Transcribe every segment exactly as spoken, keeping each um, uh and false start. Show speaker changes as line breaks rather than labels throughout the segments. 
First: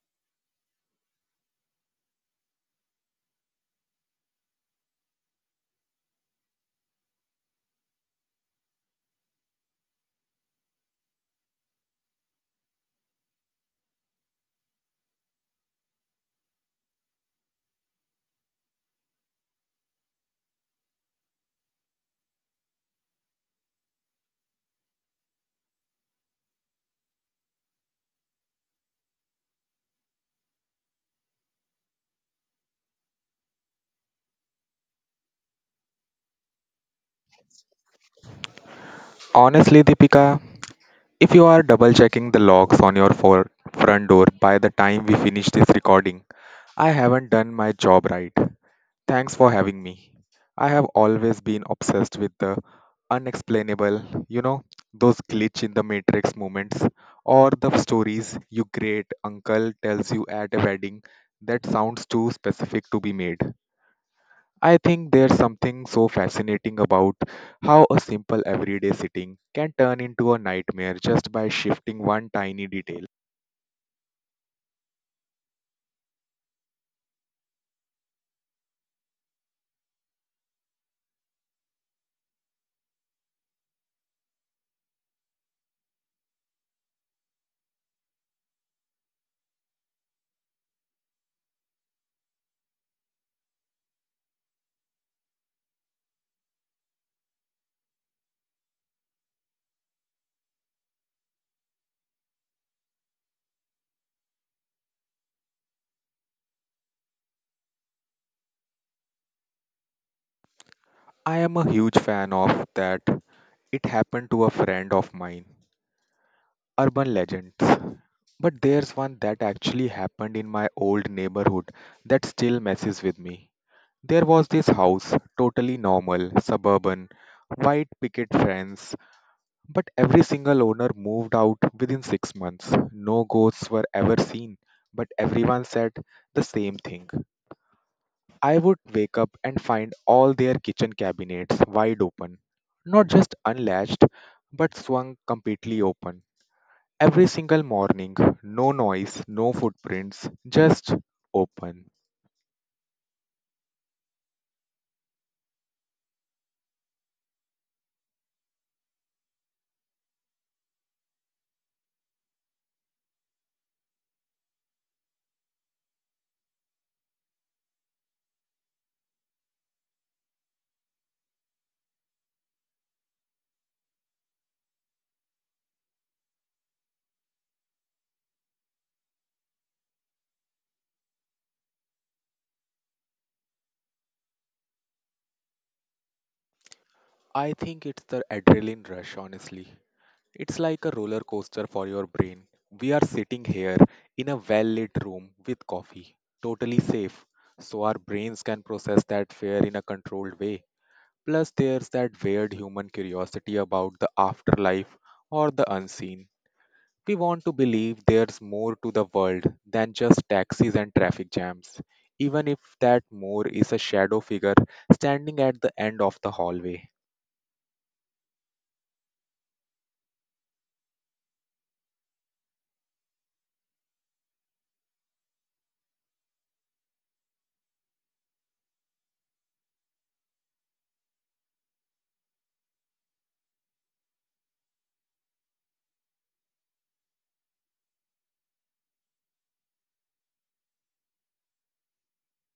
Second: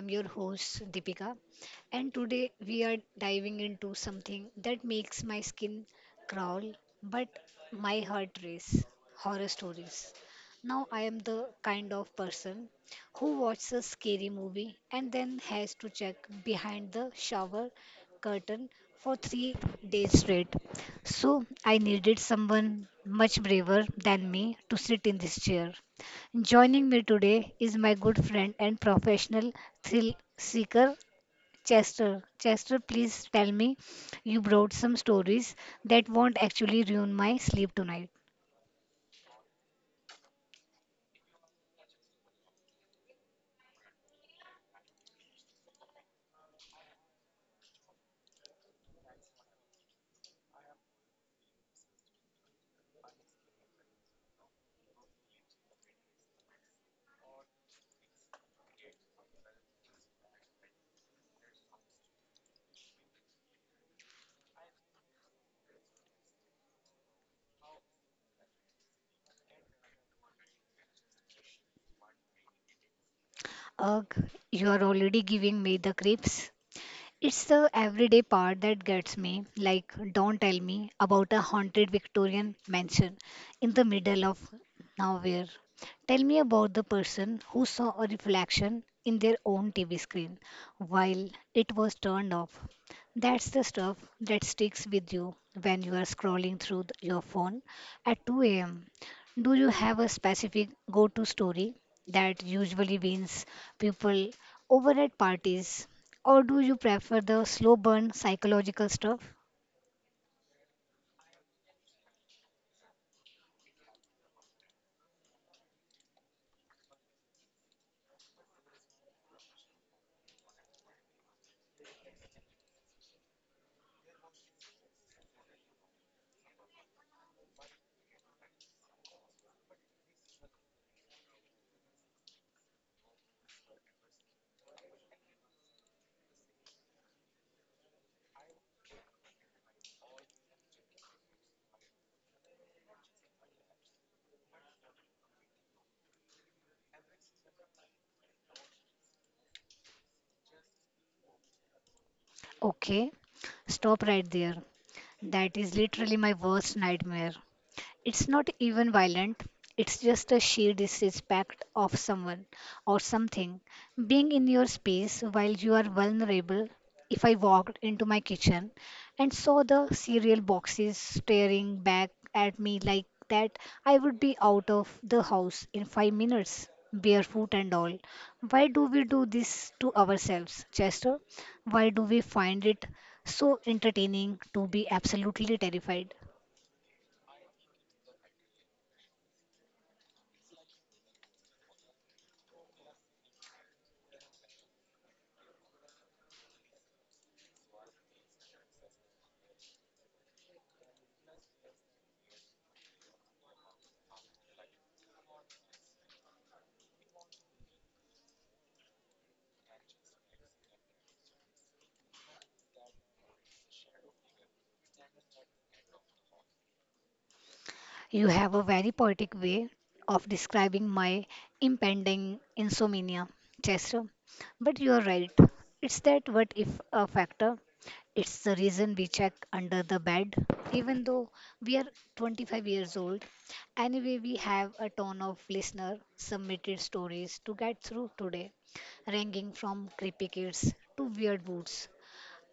am your host, Deepika, and today we are diving into something that makes my skin crawl but my heart race horror stories. Now, I am the kind of person who watches a scary movie and then has to check behind the shower curtain for three days straight. So, I needed someone much braver than me to sit in this chair. Joining me today is my good friend and professional thrill seeker, Chester. Chester, please tell me you brought some stories that won't actually ruin my sleep tonight.
Honestly, Deepika, if you are double checking the locks on your for- front door by the time we finish this recording, I haven't done my job right. Thanks for having me. I have always been obsessed with the unexplainable, you know, those glitch in the matrix moments or the stories your great uncle tells you at a wedding that sounds too specific to be made. I think there's something so fascinating about how a simple everyday sitting can turn into a nightmare just by shifting one tiny detail.
Ugh, you are already giving me the creeps. It's the everyday part that gets me, like, don't tell me about a haunted Victorian mansion in the middle of nowhere. Tell me about the person who saw a reflection in their own T V screen while it was turned off. That's the stuff that sticks with you when you are scrolling through th- your phone at two a m. Do you have a specific go to story that usually wins people over at parties? Or do you prefer the slow burn psychological stuff?
I am a huge fan of that it happened to a friend of mine, urban legends. But there's one that actually happened in my old neighborhood that still messes with me. There was this house, totally normal, suburban, white picket fence, but every single owner moved out within six months. No ghosts were ever seen, but everyone said the same thing. I would wake up and find all their kitchen cabinets wide open, not just unlatched, but swung completely open. Every single morning, no noise, no footprints, just open.
Okay, stop right there. That is literally my worst nightmare. It's not even violent, it's just a sheer disrespect of someone or something. Being in your space while you are vulnerable. If I walked into my kitchen and saw the cereal boxes staring back at me like that, I would be out of the house in five minutes, barefoot and all. Why do we do this to ourselves, Chester? Why do we find it so entertaining to be absolutely terrified?
I think it's the adrenaline rush, honestly. It's like a roller coaster for your brain. We are sitting here in a well lit room with coffee, totally safe, so our brains can process that fear in a controlled way. Plus, there's that weird human curiosity about the afterlife or the unseen. We want to believe there's more to the world than just taxis and traffic jams, even if that more is a shadow figure standing at the end of the hallway.
You have a very poetic way of describing my impending insomnia, Chester. But you are right. It's that what if a factor. It's the reason we check under the bed, even though we are twenty-five years old. Anyway, we have a ton of listener submitted stories to get through today, ranging from creepy kids to weird woods.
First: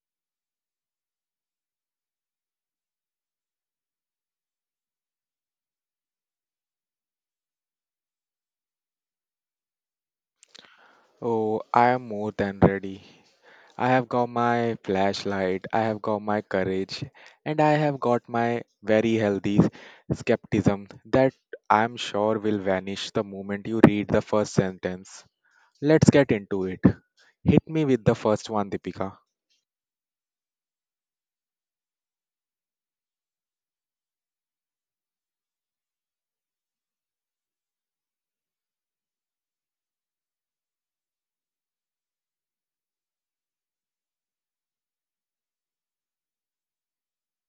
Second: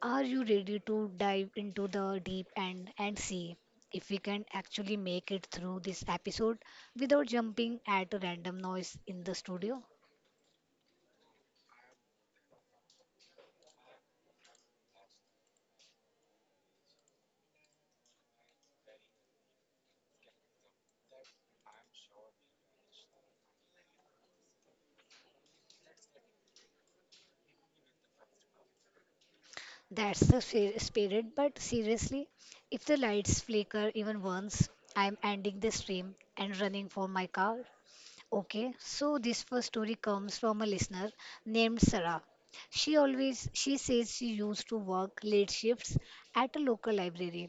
Are you ready to dive into the deep end and see if we can actually make it through this episode without jumping at a random noise in the studio?
Oh, I am more than ready. I have got my flashlight, I have got my courage, and I have got my very healthy skepticism that I'm sure will vanish the moment you read the first sentence. Let's get into it. Hit me with the first one, Deepika.
That's the fi- spirit, but seriously, if the lights flicker even once, I'm ending the stream and running for my car. Okay, so this first story comes from a listener named Sarah. She always she says she used to work late shifts at a local library,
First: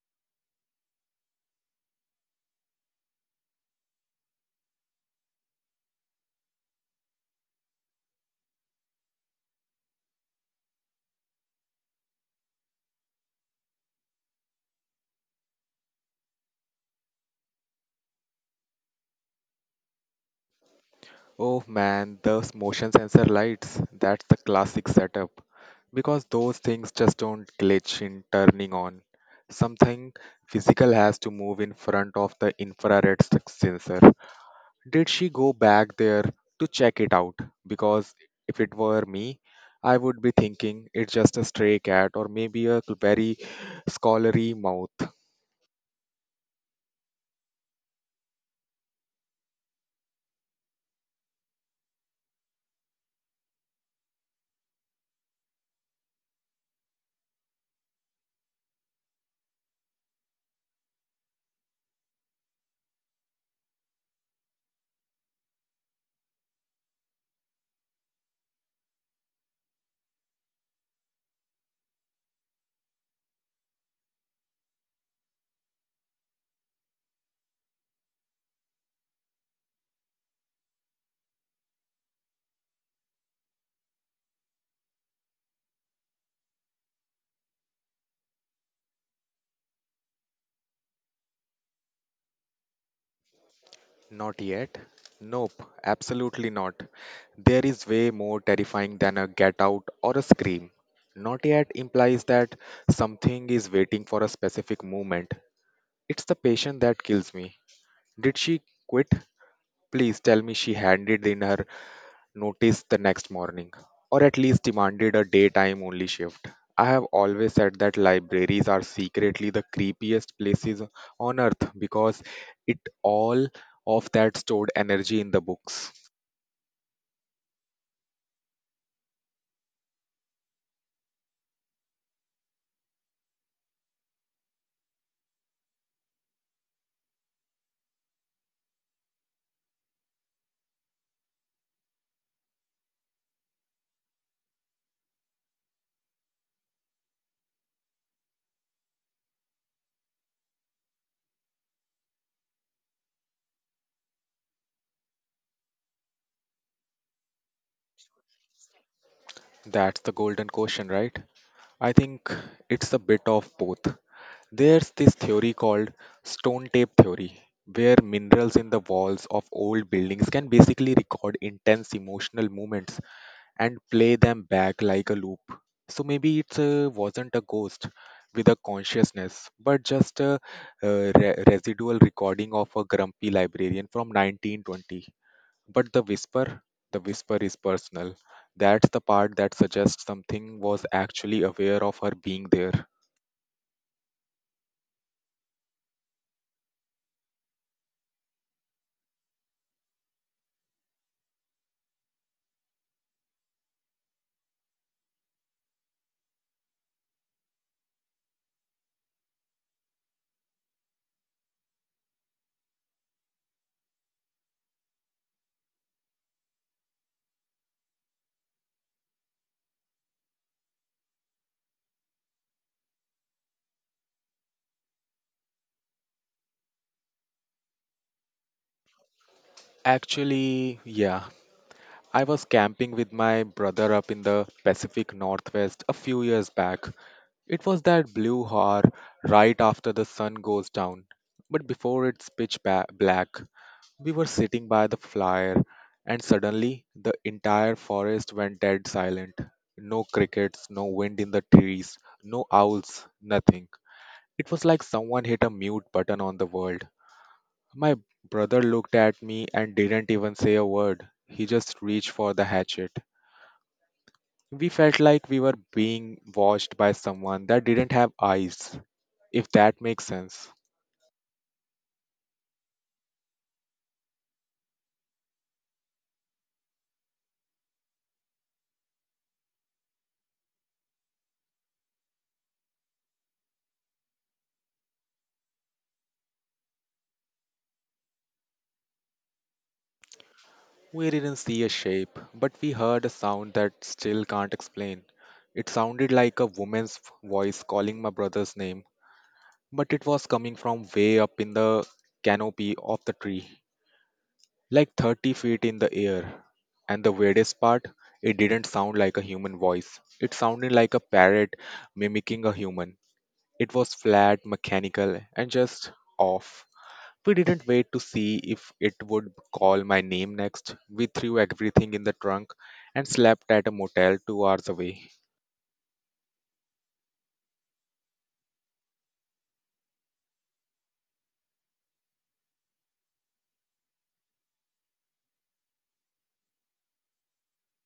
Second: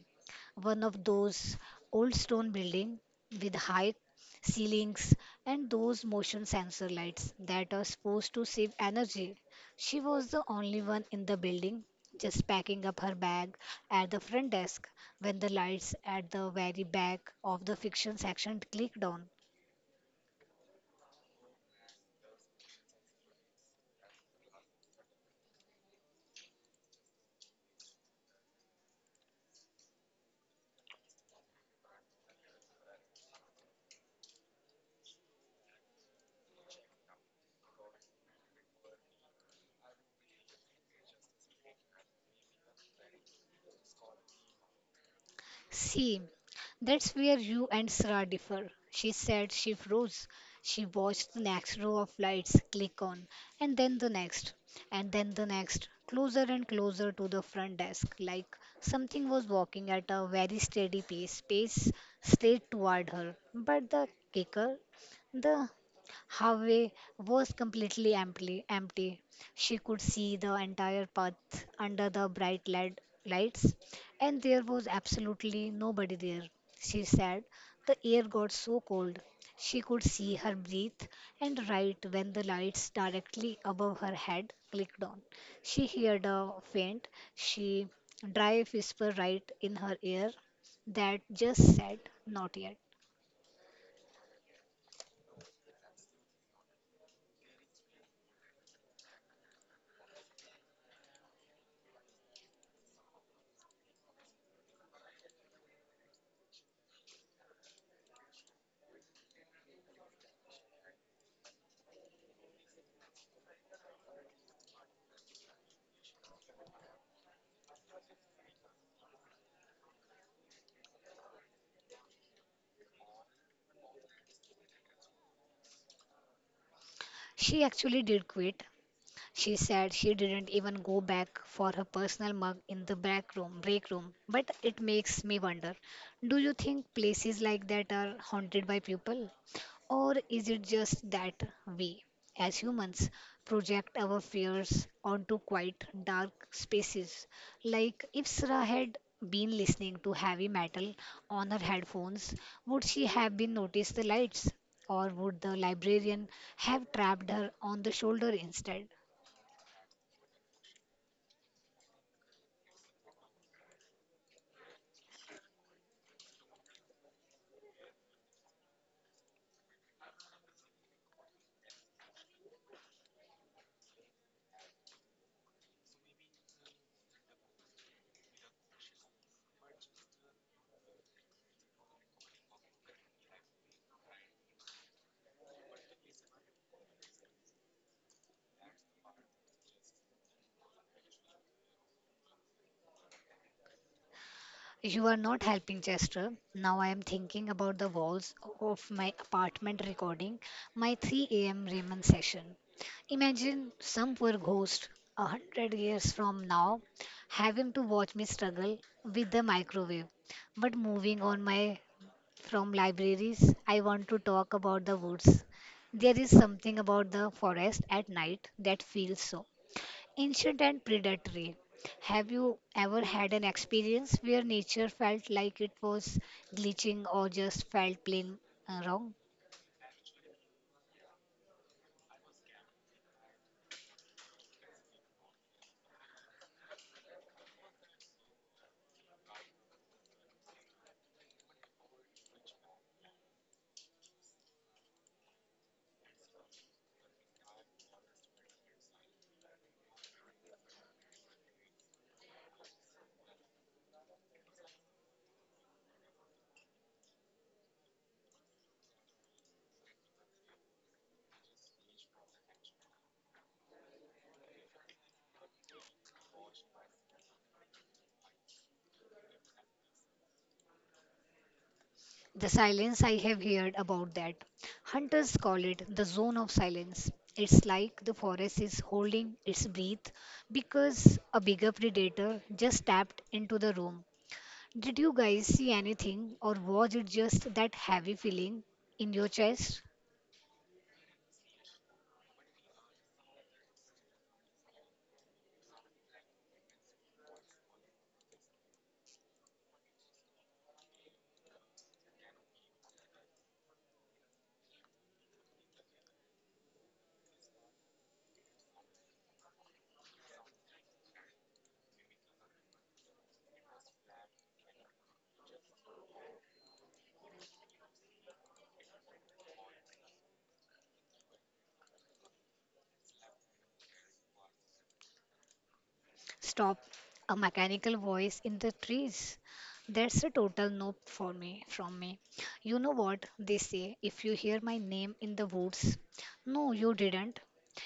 one of those old stone building with high ceilings and those motion sensor lights that are supposed to save energy. She was the only one in the building, just packing up her bag at the front desk, when the lights at the very back of the fiction section clicked on.
Oh man, those motion sensor lights, that's the classic setup. Because those things just don't glitch in turning on. Something physical has to move in front of the infrared s- sensor. Did she go back there to check it out? Because if it were me, I would be thinking it's just a stray cat or maybe a very scholarly mouth.
See, that's where you and Sarah differ. She said she froze. She watched the next row of lights click on, and then the next, and then the next, closer and closer to the front desk, like something was walking at a very steady pace, pace straight toward her. But the kicker, the hallway was completely empty empty She could see the entire path under the bright led lights, and there was absolutely nobody there, she said. The air got so cold. She could see her breathe, and right when the lights directly above her head clicked on, she heard a faint, she dry whisper right in her ear that just said, "Not yet."
Not yet. Nope, absolutely not. There is way more terrifying than a get out or a scream. Not yet implies that something is waiting for a specific moment. It's the patient that kills me. Did she quit? Please tell me she handed in her noticed the next morning, or at least demanded a daytime only shift. I have always said that libraries are secretly the creepiest places on earth because it all of that stored energy in the books.
She actually did quit. She said she didn't even go back for her personal mug in the back room, break room. But it makes me wonder, do you think places like that are haunted by people? Or is it just that we, as humans, project our fears onto quite dark spaces? Like if Sarah had been listening to heavy metal on her headphones, would she have been noticed the lights? Or would the librarian have trapped her on the shoulder instead?
That's the golden question, right? I think it's a bit of both. There's this theory called stone tape theory, where minerals in the walls of old buildings can basically record intense emotional moments and play them back like a loop. So maybe it uh, wasn't a ghost with a consciousness, but just a uh, re- residual recording of a grumpy librarian from nineteen twenty. But the whisper, the whisper is personal. That's the part that suggests something was actually aware of her being there.
You are not helping, Chester. Now I am thinking about the walls of my apartment recording my three a m. Raymond session. Imagine some poor ghost a hundred years from now having to watch me struggle with the microwave. But moving on my from libraries, I want to talk about the woods. There is something about the forest at night that feels so ancient and predatory. Have you ever had an experience where nature felt like it was glitching or just felt plain uh, wrong?
Actually, yeah. I was camping with my brother up in the Pacific Northwest a few years back. It was that blue hour right after the sun goes down, but before it's pitch ba- black. We were sitting by the fire, and suddenly the entire forest went dead silent. No crickets, no wind in the trees, no owls, nothing. It was like someone hit a mute button on the world. My brother looked at me and didn't even say a word. He just reached for the hatchet. We felt like we were being watched by someone that didn't have eyes, if that makes sense.
The silence, I have heard about that. Hunters call it the zone of silence. It's like the forest is holding its breath because a bigger predator just stepped into the room. Did you guys see anything, or was it just that heavy feeling in your chest?
We didn't see a shape, but we heard a sound that still can't explain. It sounded like a woman's voice calling my brother's name, but it was coming from way up in the canopy of the tree, like thirty feet in the air. And the weirdest part, it didn't sound like a human voice. It sounded like a parrot mimicking a human. It was flat, mechanical, and just off. We didn't wait to see if it would call my name next. We threw everything in the trunk and slept at a motel two hours away.
Stop. A mechanical voice in the trees. That's a total no for me from me. You know what they say if you hear my name in the woods? No, you didn't.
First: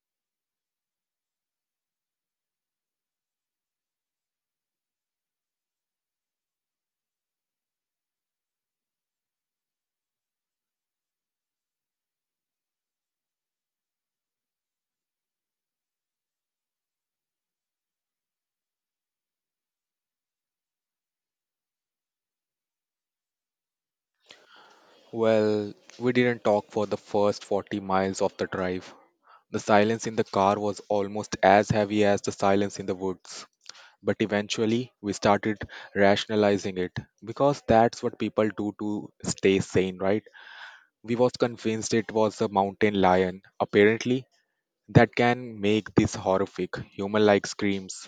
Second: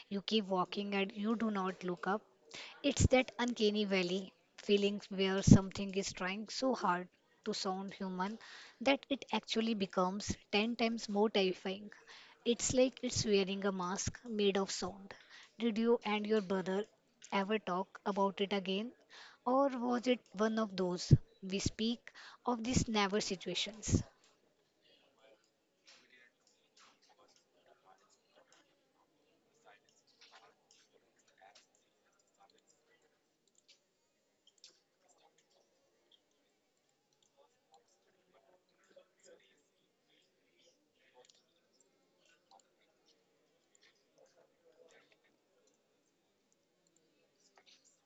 You keep walking and you do not look up. It's that uncanny valley feeling where something is trying so hard to sound human that it actually becomes ten times more terrifying. It's like it's wearing a mask made of sound. Did you and your brother ever talk about it again? Or was it one of those we speak of these never situations?
Well, we didn't talk for the first forty miles of the drive. The silence in the car was almost as heavy as the silence in the woods. But eventually, we started rationalizing it because that's what people do to stay sane, right? We was convinced it was a mountain lion. Apparently, that can make these horrific human-like screams.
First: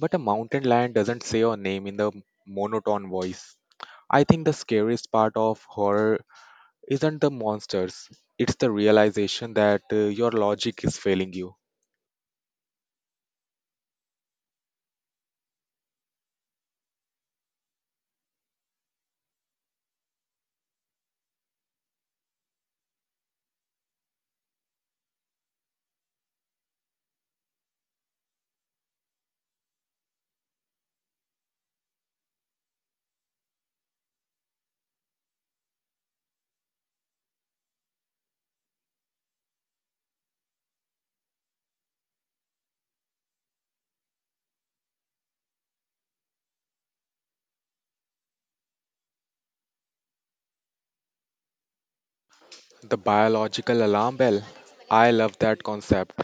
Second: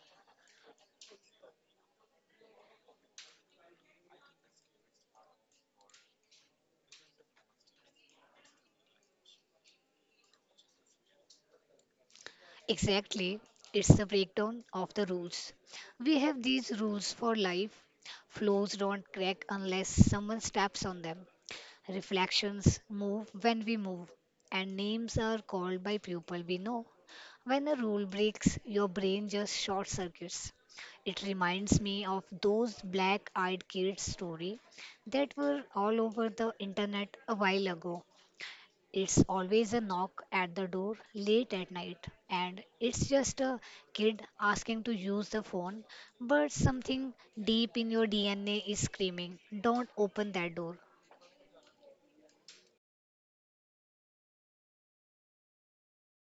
But a mountain lion doesn't say your name in the monotone voice. I think the scariest part of horror isn't the monsters, it's the realization that uh, your logic is failing you.
Exactly. It's the breakdown of the rules. We have these rules for life. Floors don't crack unless someone steps on them. Reflections move when we move. And names are called by people we know. When a rule breaks, your brain just short circuits. It reminds me of those black eyed kids' story that were all over the internet a while ago. It's always a knock at the door late at night, and it's just a kid asking to use the phone, but something deep in your D N A is screaming, "Don't open that door."
The biological alarm bell. I love that concept.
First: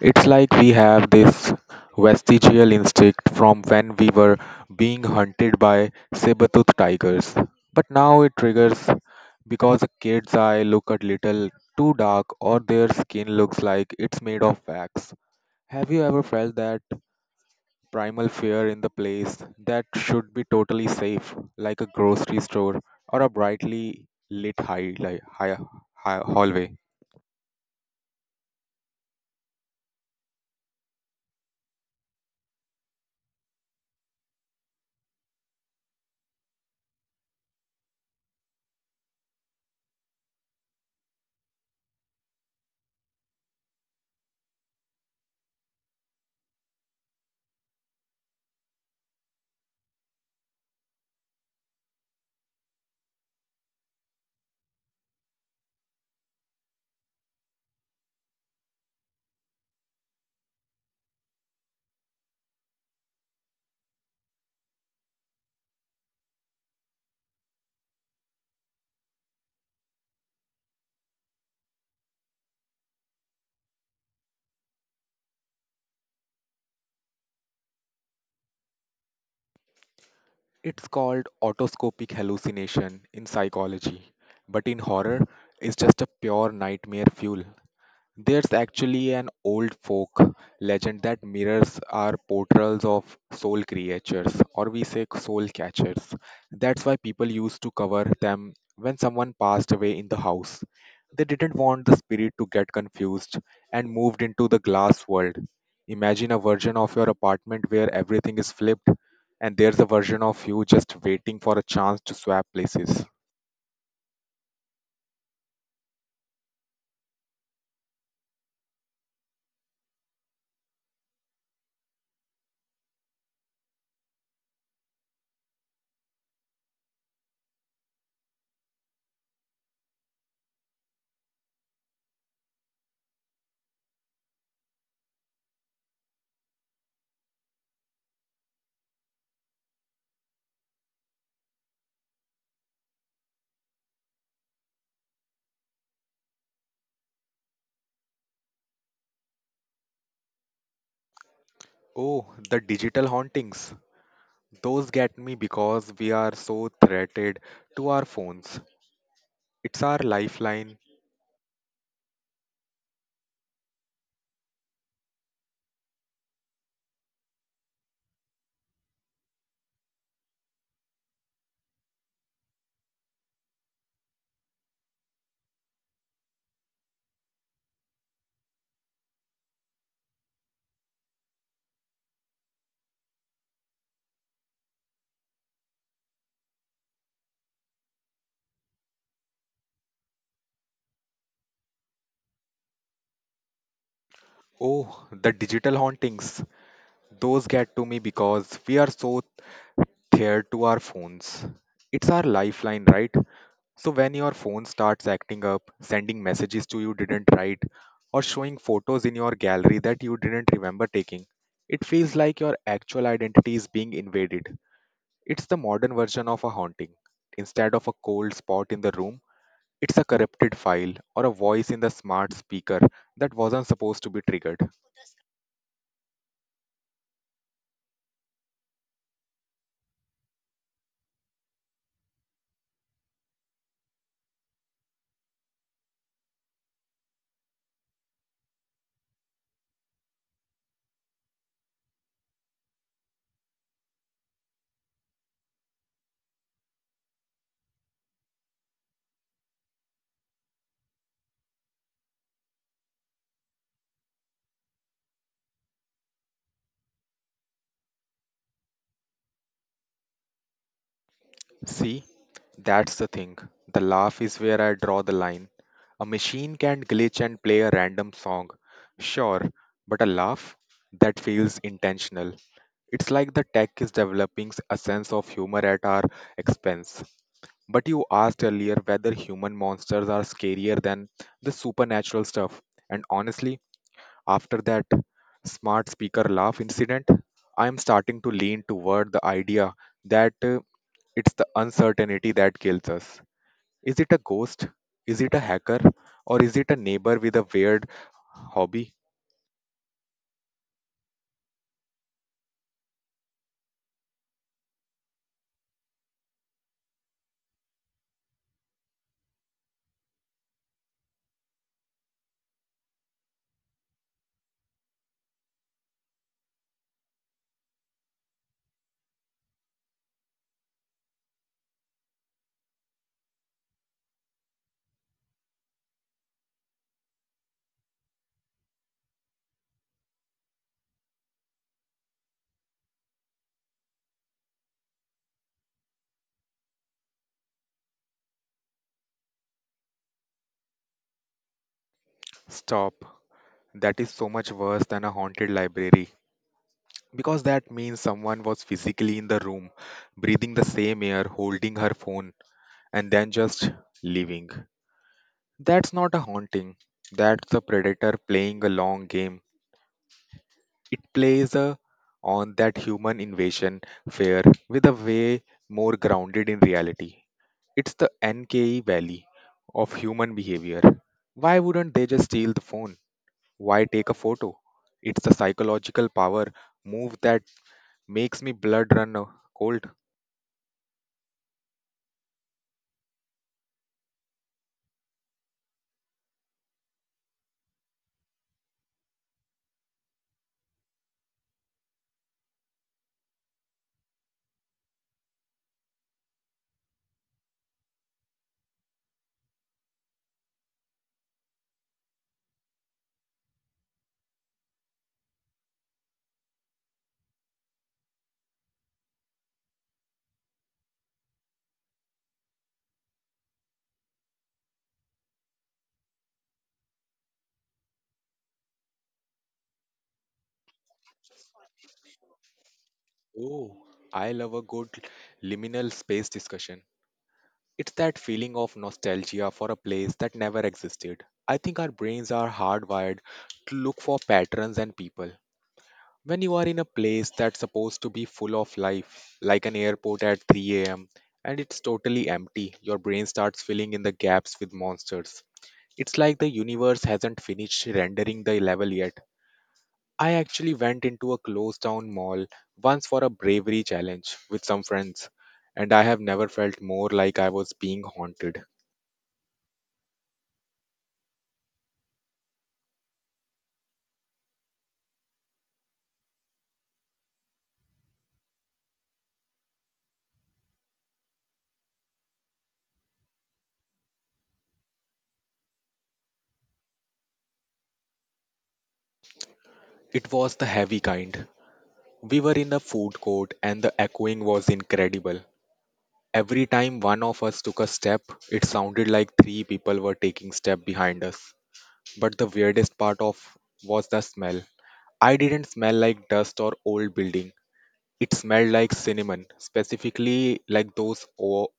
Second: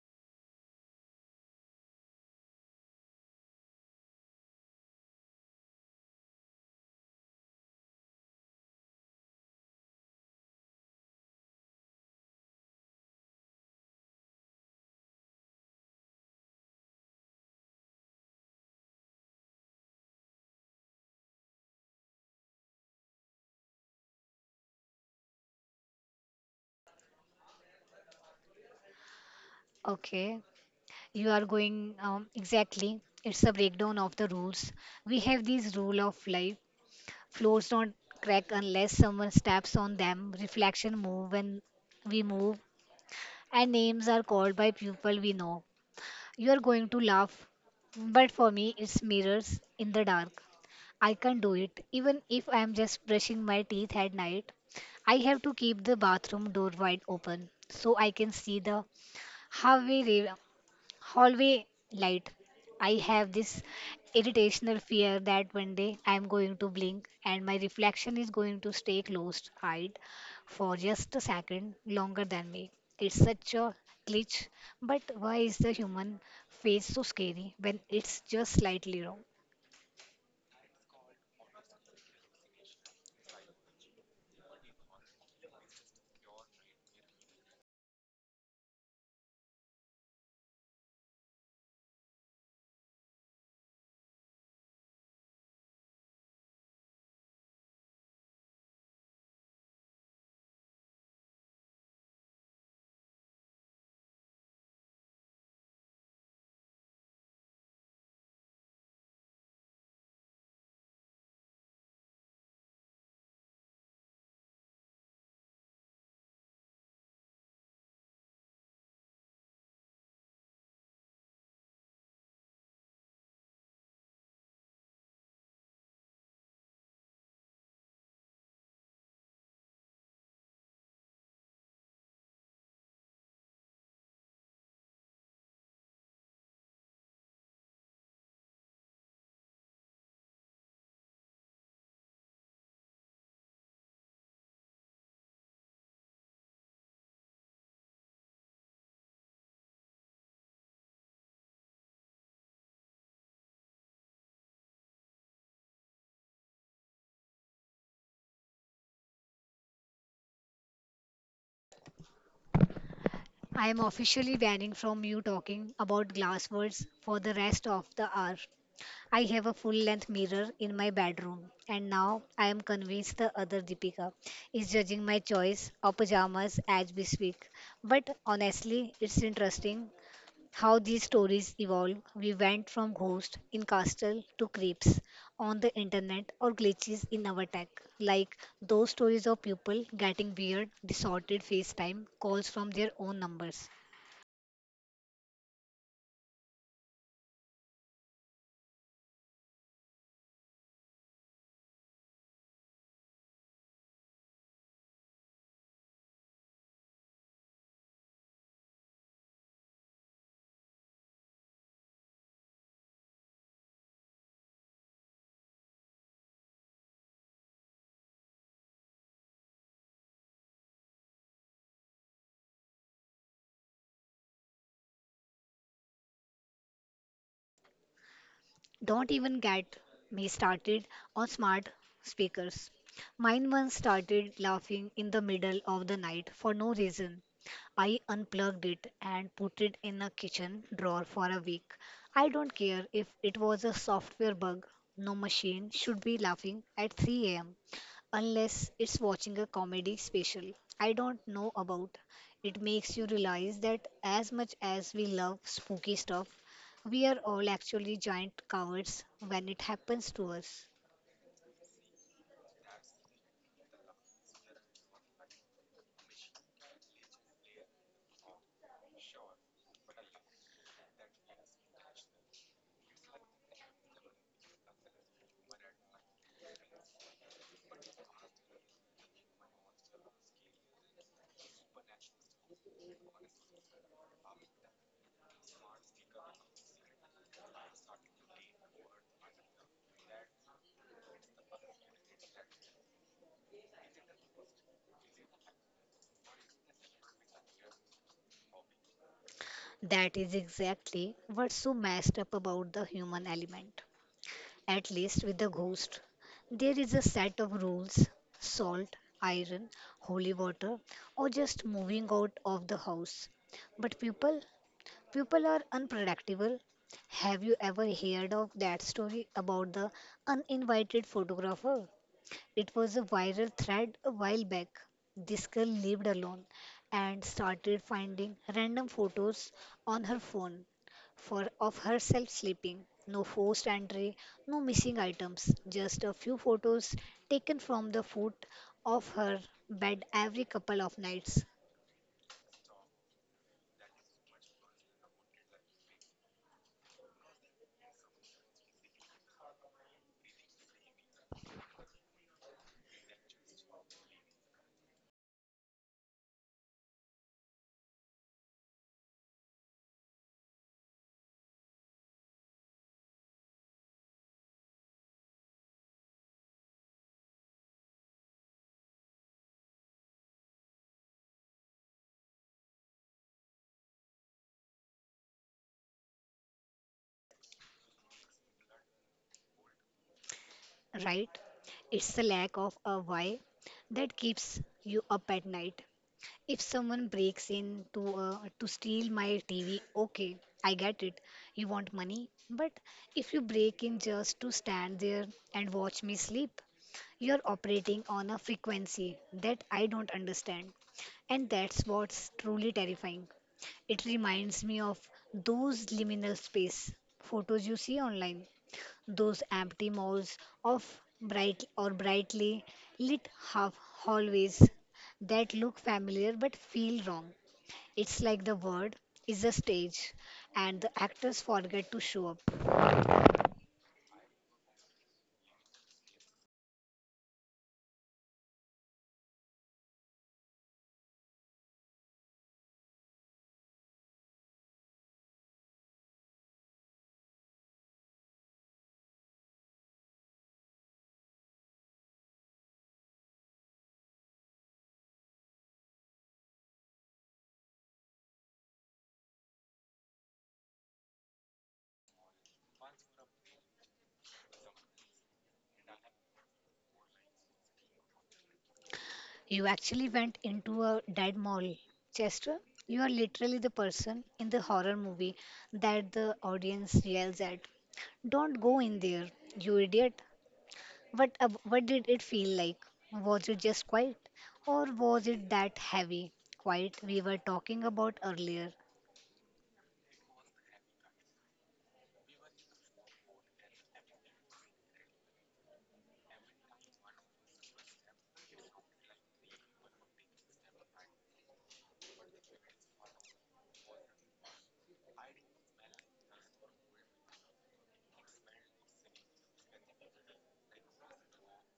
It's like we have this vestigial instinct from when we were being hunted by saber-toothed tigers. But now it triggers because a kid's eye look a little too dark or their skin looks like it's made of wax. Have you ever felt that primal fear in the place that should be totally safe, like a grocery store or a brightly lit high, like, high, high hallway?
Okay, you are going um, exactly. It's a breakdown of the rules. We have these rule of life. Floors don't crack unless someone steps on them. Reflection move when we move, and names are called by people we know. You're going to laugh, but for me, it's mirrors in the dark. I can't do it, even if I'm just brushing my teeth at night. I have to keep the bathroom door wide open so I can see the halfway ra- hallway light. I have this irritational fear that one day I am going to blink and my reflection is going to stay closed eyed for just a second longer than me. It's such a glitch, but why is the human face so scary when it's just slightly wrong?
It's called autoscopic hallucination in psychology, but in horror, it's just a pure nightmare fuel. There's actually an old folk legend that mirrors are portrayals of soul creatures, or we say soul catchers. That's why people used to cover them when someone passed away in the house. They didn't want the spirit to get confused and moved into the glass world. Imagine a version of your apartment where everything is flipped, and there's a version of you just waiting for a chance to swap places. Oh, the digital hauntings. Those get me because we are so threatened to our phones. It's our lifeline.
I am officially banning from you talking about glass words for the rest of the hour. I have a full length mirror in my bedroom, and now I am convinced the other Deepika is judging my choice of pajamas as we speak. But honestly, it's interesting how these stories evolve. We went from ghosts in castle to creeps on the internet or glitches in our tech, like those stories of people getting weird, distorted FaceTime calls from their own numbers.
Oh, the digital hauntings. Those get to me because we are so tethered to our phones. It's our lifeline, right? So when your phone starts acting up, sending messages to you didn't write, or showing photos in your gallery that you didn't remember taking, it feels like your actual identity is being invaded. It's the modern version of a haunting. Instead of a cold spot in the room, it's a corrupted file or a voice in the smart speaker that wasn't supposed to be triggered.
Don't even get me started on smart speakers. Mine once started laughing in the middle of the night for no reason. I unplugged it and put it in a kitchen drawer for a week. I don't care if it was a software bug, no machine should be laughing at three a m unless it's watching a comedy special I don't know about. It makes you realize that as much as we love spooky stuff, we are all actually giant cowards when it happens to us.
See, that's the thing. The laugh is where I draw the line. A machine can glitch and play a random song, sure, but a laugh? That feels intentional. It's like the tech is developing a sense of humor at our expense. But you asked earlier whether human monsters are scarier than the supernatural stuff, and honestly, after that smart speaker laugh incident, I am starting to lean toward the idea that uh, it's the uncertainty that kills us. Is it a ghost? Is it a hacker? Or is it a neighbor with a weird hobby?
That is exactly what's so messed up about the human element. At least with the ghost, there is a set of rules: salt, iron, holy water, or just moving out of the house. But people people are unpredictable. Have you ever heard of that story about the uninvited photographer? It was a viral thread a while back. This girl lived alone and started finding random photos on her phone for of herself sleeping. No forced entry, no missing items, just a few photos taken from the foot of her bed every couple of nights.
Stop. That is so much worse than a haunted library. Because that means someone was physically in the room, breathing the same air, holding her phone, and then just leaving. That's not a haunting. That's the predator playing a long game. It plays uh, on that human invasion fear with a way more grounded in reality. It's the N K E valley of human behavior. Why wouldn't they just steal the phone? Why take a photo? It's the psychological power move that makes me blood run uh, cold.
Right? It's the lack of a why that keeps you up at night. If someone breaks in to uh, to steal my T V, okay, I get it. You want money, but if you break in just to stand there and watch me sleep, you're operating on a frequency that I don't understand. And that's what's truly terrifying. It reminds me of those liminal space photos you see online, those empty malls of bright or brightly lit half hallways that look familiar but feel wrong. It's like the world is a stage and the actors forget to show up.
Oh, I love a good liminal space discussion. It's that feeling of nostalgia for a place that never existed. I think our brains are hardwired to look for patterns and people. When you are in a place that's supposed to be full of life, like an airport at three a m, and it's totally empty, your brain starts filling in the gaps with monsters. It's like the universe hasn't finished rendering the level yet. I actually went into a closed down mall once for a bravery challenge with some friends, and I have never felt more like I was being haunted.
You actually went into a dead mall, Chester. You are literally the person in the horror movie that the audience yells at. Don't go in there, you idiot. What, uh, what did it feel like? Was it just quiet? Or was it that heavy quiet we were talking about earlier?
It was the heavy kind. We were in a food court, and the echoing was incredible. Every time one of us took a step, it sounded like three people were taking step behind us. But the weirdest part of was the smell. I didn't smell like dust or old building. It smelled like cinnamon, specifically like those o-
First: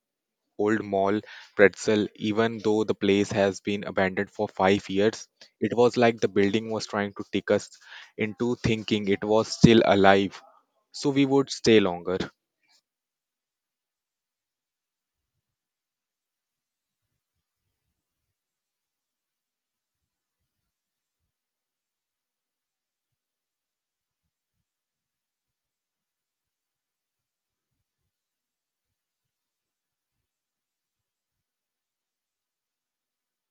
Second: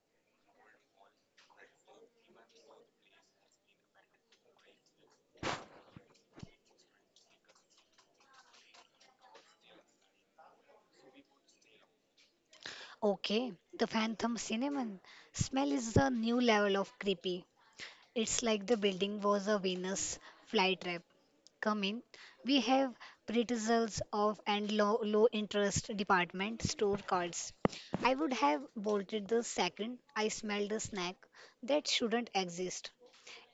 old mall pretzel. Even though the place has been abandoned for five years, it was like the building was trying to trick us into thinking it was still alive, so we would stay longer.
Okay, the Phantom Cinnamon smell is a new level of creepy. It's like the building was a Venus flytrap. Come in. We have pretzels of and low, low interest department store cards. I would have bolted the second I smelled a snack that shouldn't exist.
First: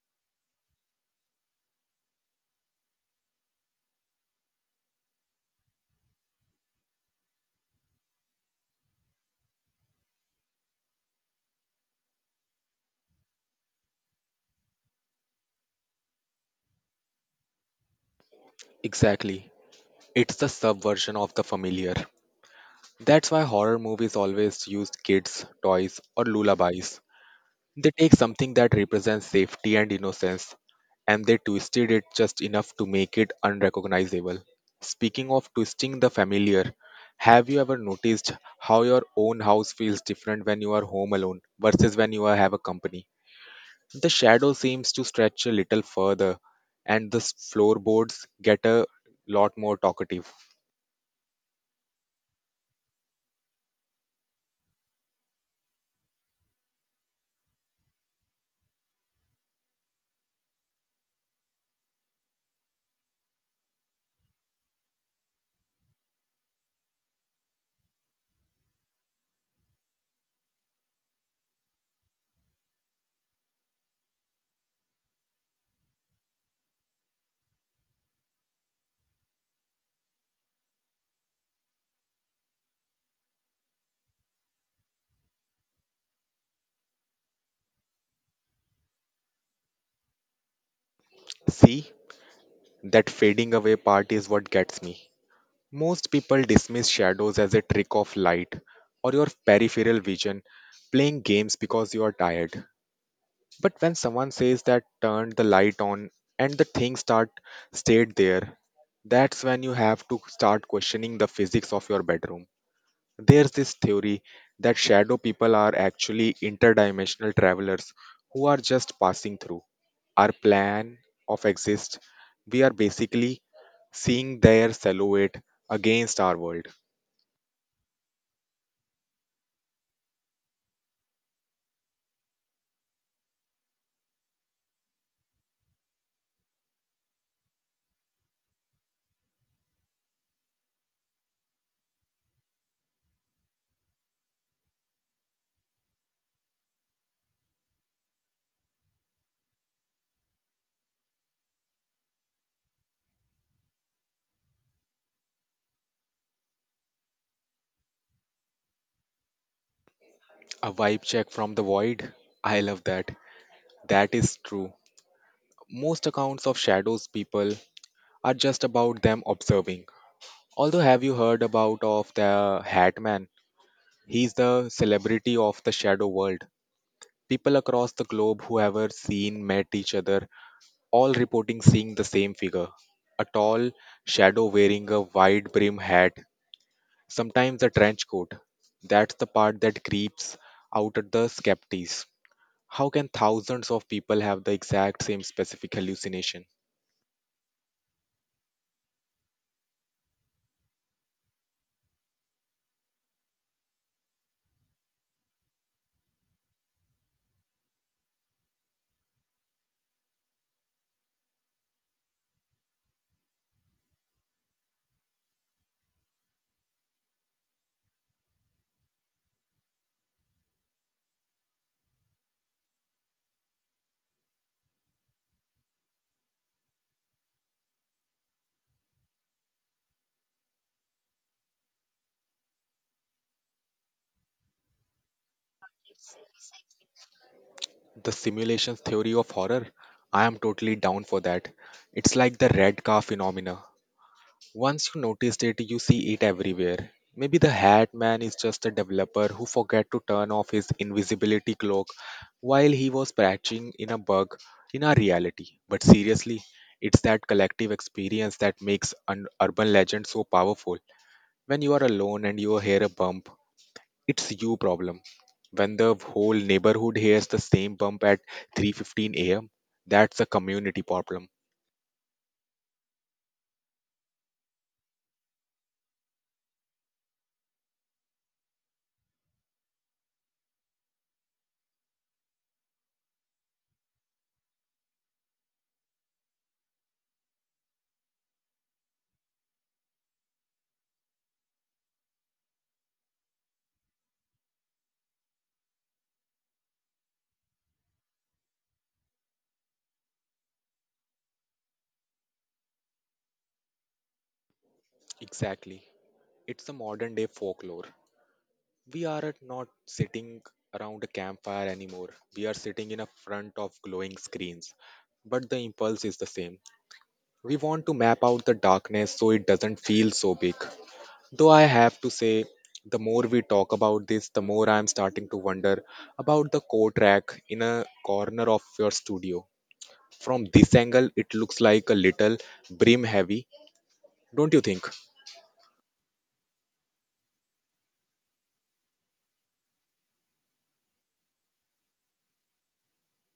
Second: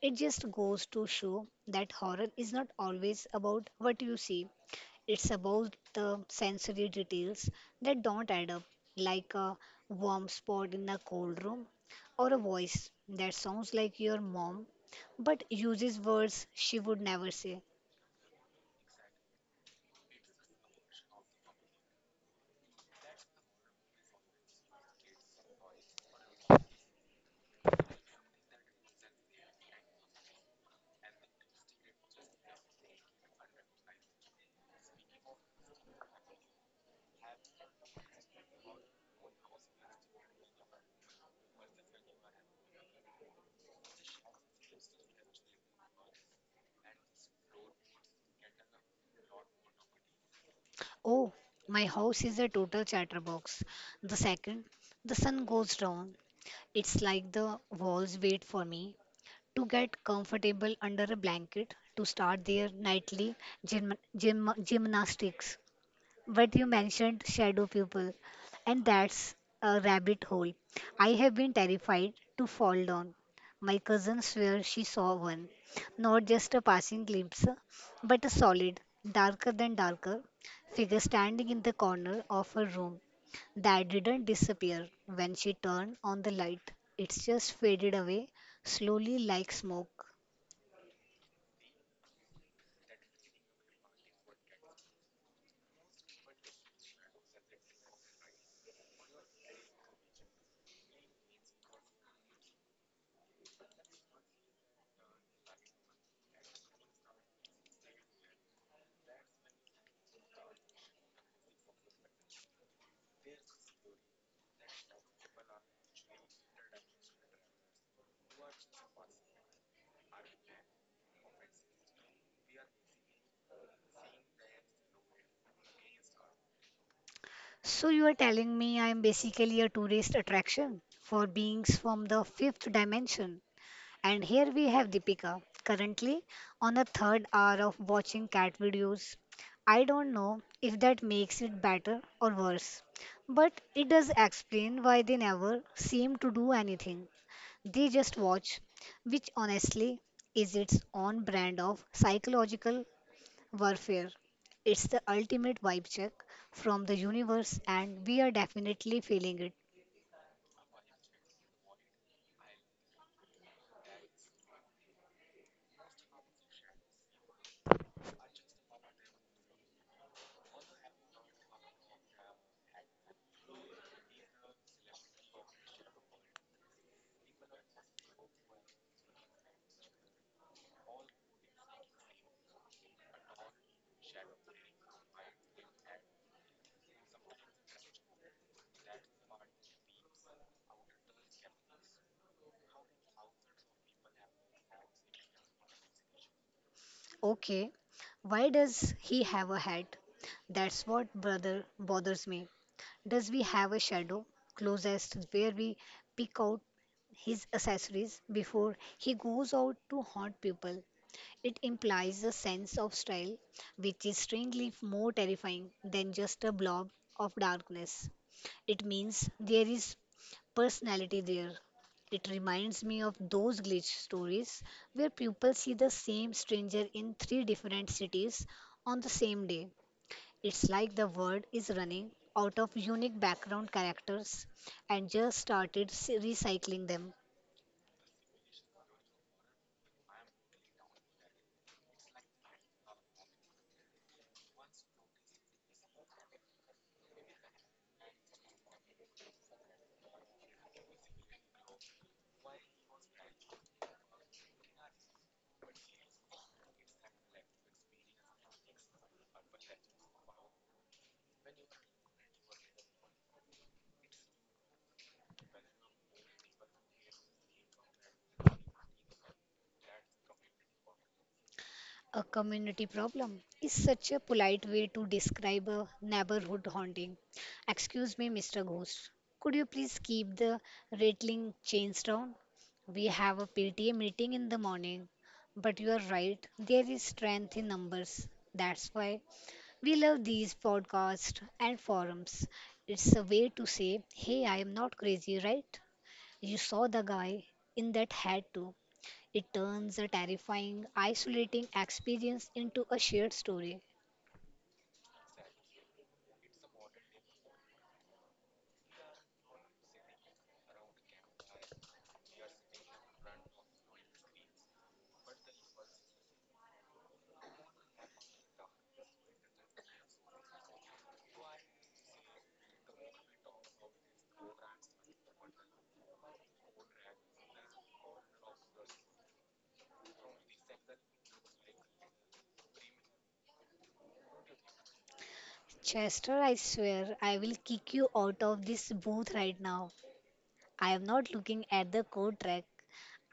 It just goes to show that horror is not always about what you see. It's about the sensory details that don't add up, like a warm spot in a cold room or a voice that sounds like your mom but uses words she would never say.
Exactly. It's the subversion of the familiar. That's why horror movies always use kids, toys, or lullabies. They take something that represents safety and innocence and they twisted it just enough to make it unrecognizable. Speaking of twisting the familiar, have you ever noticed how your own house feels different when you are home alone versus when you are- have a company? The shadow seems to stretch a little further and the s- floorboards get a lot more talkative.
Oh, my house is a total chatterbox. The second the sun goes down, it's like the walls wait for me to get comfortable under a blanket, to start their nightly gym, gym, gymnastics. But you mentioned shadow people, and that's a rabbit hole I have been terrified to fall down. My cousin swears she saw one, not just a passing glimpse, but a solid, darker than darker figure standing in the corner of her room that didn't disappear when she turned on the light. It's just faded away slowly like smoke.
See, that fading away part is what gets me. Most people dismiss shadows as a trick of light or your peripheral vision playing games because you are tired. But when someone says that turn the light on and the thing start stayed there, that's when you have to start questioning the physics of your bedroom. There's this theory that shadow people are actually interdimensional travelers who are just passing through. Our plan of exist, we are basically seeing their silhouette against our world.
So you are telling me I'm basically a tourist attraction for beings from the fifth dimension. And here we have Deepika, currently on a third hour of watching cat videos. I don't know if that makes it better or worse, but it does explain why they never seem to do anything. They just watch, which honestly is its own brand of psychological warfare. It's the ultimate vibe check from the universe, and we are definitely feeling it.
A vibe check from the void? I love that. That is true. Most accounts of shadows people are just about them observing. Although have you heard about of the Hat Man? He's the celebrity of the shadow world. People across the globe who ever seen met each other, all reporting seeing the same figure. A tall shadow wearing a wide brim hat, sometimes a trench coat. That's the part that creeps out at the skeptics. How can thousands of people have the exact same specific hallucination?
Okay, why does he have a hat? That's what, brother, bothers me. Does we have a shadow closest where we pick out his accessories before he goes out to haunt people? It implies a sense of style, which is strangely more terrifying than just a blob of darkness. It means there is personality there. It reminds me of those glitch stories where people see the same stranger in three different cities on the same day. It's like the world is running out of unique background characters and just started s- recycling them.
The simulation theory of horror? I am totally down for that. It's like the red car phenomena. Once you noticed it, you see it everywhere. Maybe the Hat Man is just a developer who forgot to turn off his invisibility cloak while he was patching in a bug in our reality. But seriously, it's that collective experience that makes an urban legend so powerful. When you are alone and you hear a bump, it's you problem when the whole neighborhood hears the same bump at three fifteen a m That's a community problem.
A community problem is such a polite way to describe a neighborhood haunting. Excuse me, mister Ghost. Could you please keep the rattling chains down? We have a P T A meeting in the morning. But you are right, there is strength in numbers. That's why we love these podcasts and forums. It's a way to say, hey, I am not crazy, right? You saw the guy in that hat too. It turns a terrifying, isolating experience into a shared story.
Exactly, it's a modern day folklore. We are at not sitting around a campfire anymore, we are sitting in a front of glowing screens, but the impulse is the same. We want to map out the darkness so it doesn't feel so big. Though I have to say, the more we talk about this, the more I am starting to wonder about the coat rack in a corner of your studio. From this angle, it looks like a little brim heavy, don't you think?
Chester, I swear, I will kick you out of this booth right now. I am not looking at the code track.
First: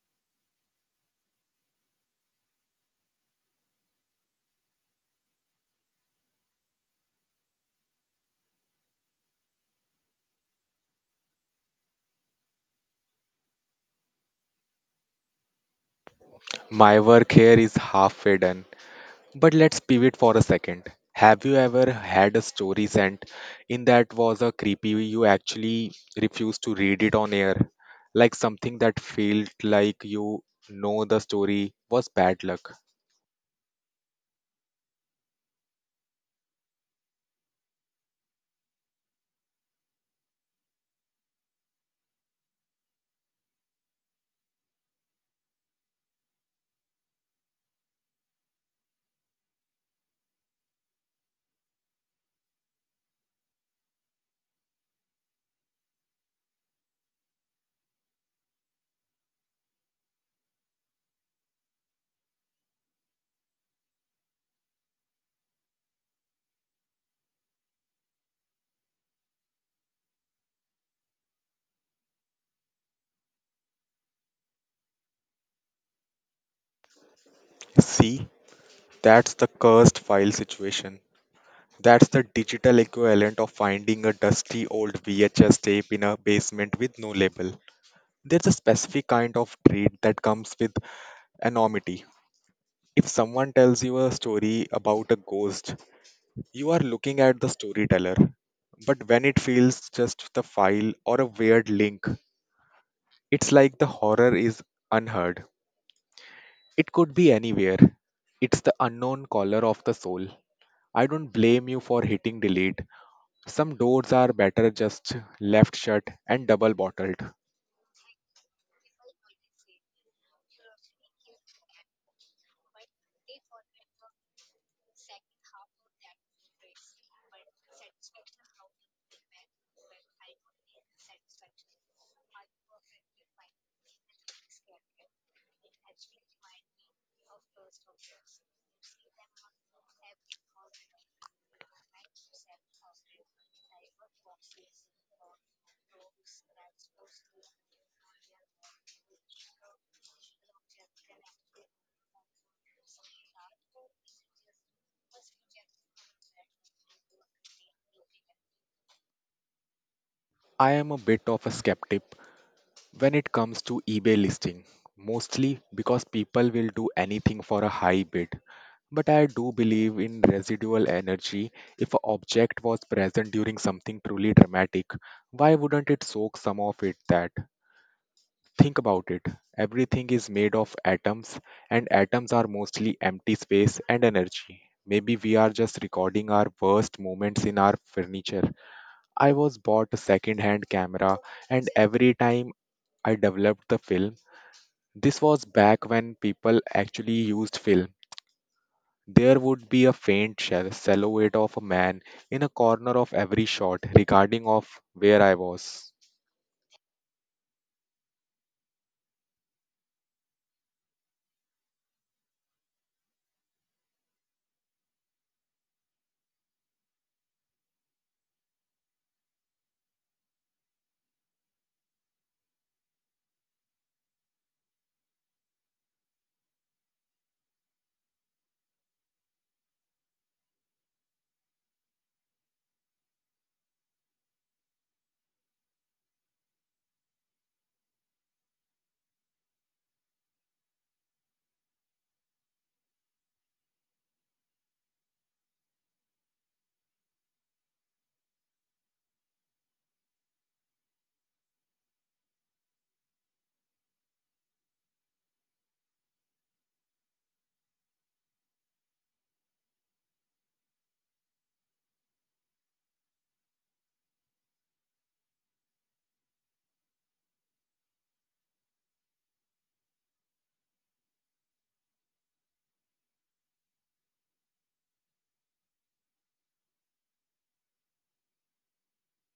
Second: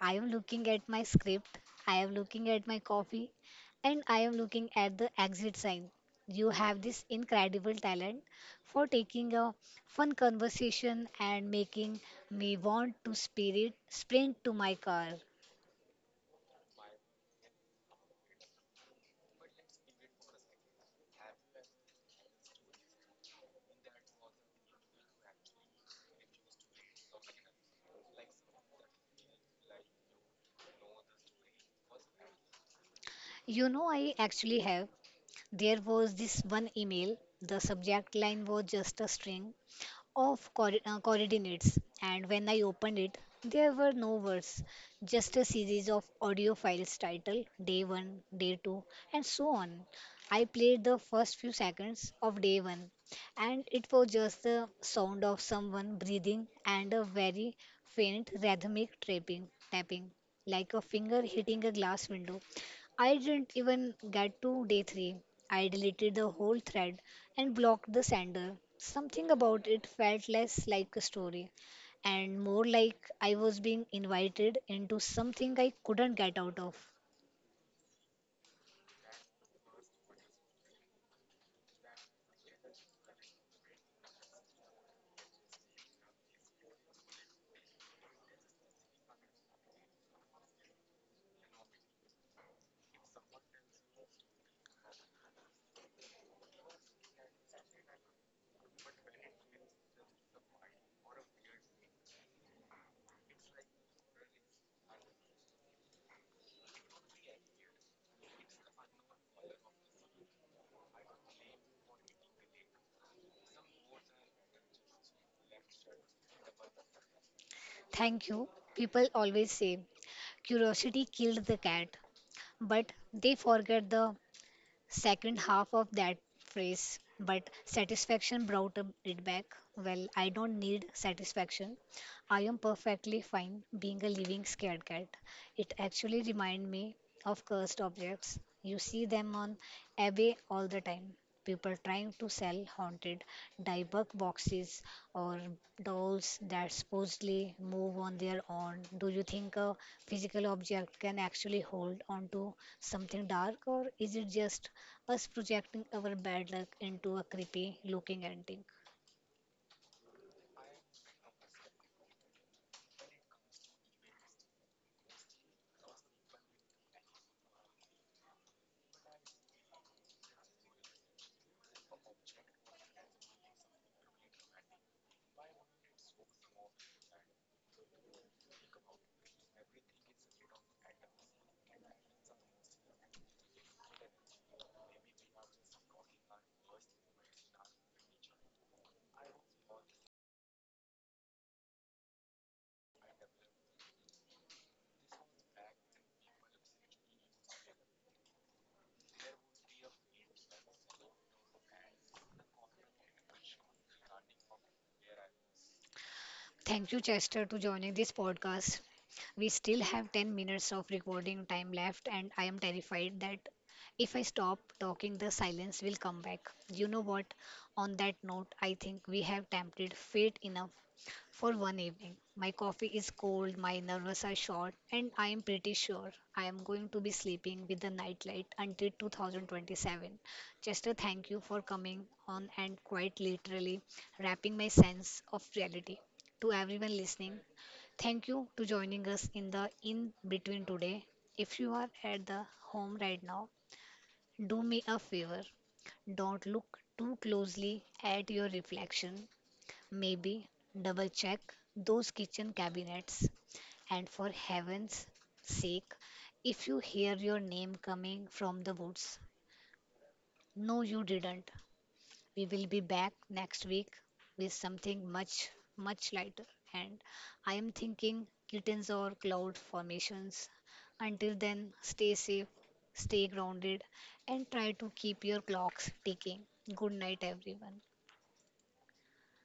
I am looking at my script. I am looking at my coffee. And I am looking at the exit sign. You have this incredible talent for taking a fun conversation and making me want to spirit sprint to my car.
My work here is halfway done. But let's pivot for a second. Have you ever had a story sent in that was a creepy you actually refused to read it on air? Like something that felt like you know the story was bad luck.
You know, I actually have. There was this one email, the subject line was just a string of coor- uh, coordinates, and when I opened it, there were no words, just a series of audio files titled day one, day two, and so on. I played the first few seconds of day one, and it was just the sound of someone breathing and a very faint rhythmic tapping, tapping like a finger hitting a glass window. I didn't even get to day three. I deleted the whole thread and blocked the sender. Something about it felt less like a story and more like I was being invited into something I couldn't get out of.
See, that's the cursed file situation. That's the digital equivalent of finding a dusty old V H S tape in a basement with no label. There's a specific kind of trait that comes with anonymity. If someone tells you a story about a ghost, you are looking at the storyteller. But when it feels just the file or a weird link, it's like the horror is unheard. It could be anywhere. It's the unknown caller of the soul. I don't blame you for hitting delete. Some doors are better just left shut and double bottled.
Thank you. People always say curiosity killed the cat, but they forget the second half of that phrase: but satisfaction brought up it back. Well, I don't need satisfaction. I am perfectly fine being a living scared cat. It actually reminds me of cursed objects. You see them on eBay all the time. People trying to sell haunted dieback boxes or dolls that supposedly move on their own. Do you think a physical object can actually hold on to something dark, or is it just us projecting our bad luck into a creepy looking entity?
I am a bit of a skeptic when it comes to eBay listing, mostly because people will do anything for a high bid. But I do believe in residual energy. If an object was present during something truly dramatic, why wouldn't it soak some of it that? Think about it. Everything is made of atoms, and atoms are mostly empty space and energy. Maybe we are just recording our worst moments in our furniture. I was bought a second hand camera, and every time I developed the film, this was back when people actually used film. There would be a faint shell- silhouette of a man in a corner of every shot, regarding of where I was.
Thank you, Chester, to joining this podcast. We still have ten minutes of recording time left, and I am terrified that if I stop talking, the silence will come back. You know what? On that note, I think we have tempted fate enough for one evening. My coffee is cold, my nerves are short, and I am pretty sure I am going to be sleeping with the nightlight until two thousand twenty-seven. Chester, thank you for coming on and quite literally wrapping my sense of reality. To everyone listening, thank you to joining us in the in between today. If you are at the home right now, do me a favor. Don't look too closely at your reflection. Maybe double check those kitchen cabinets. And for heaven's sake, if you hear your name coming from the woods, no, you didn't. We will be back next week with something much, much lighter. And I am thinking kittens or cloud formations. Until then, stay safe, stay grounded, and try to keep your clocks ticking. Good night, everyone.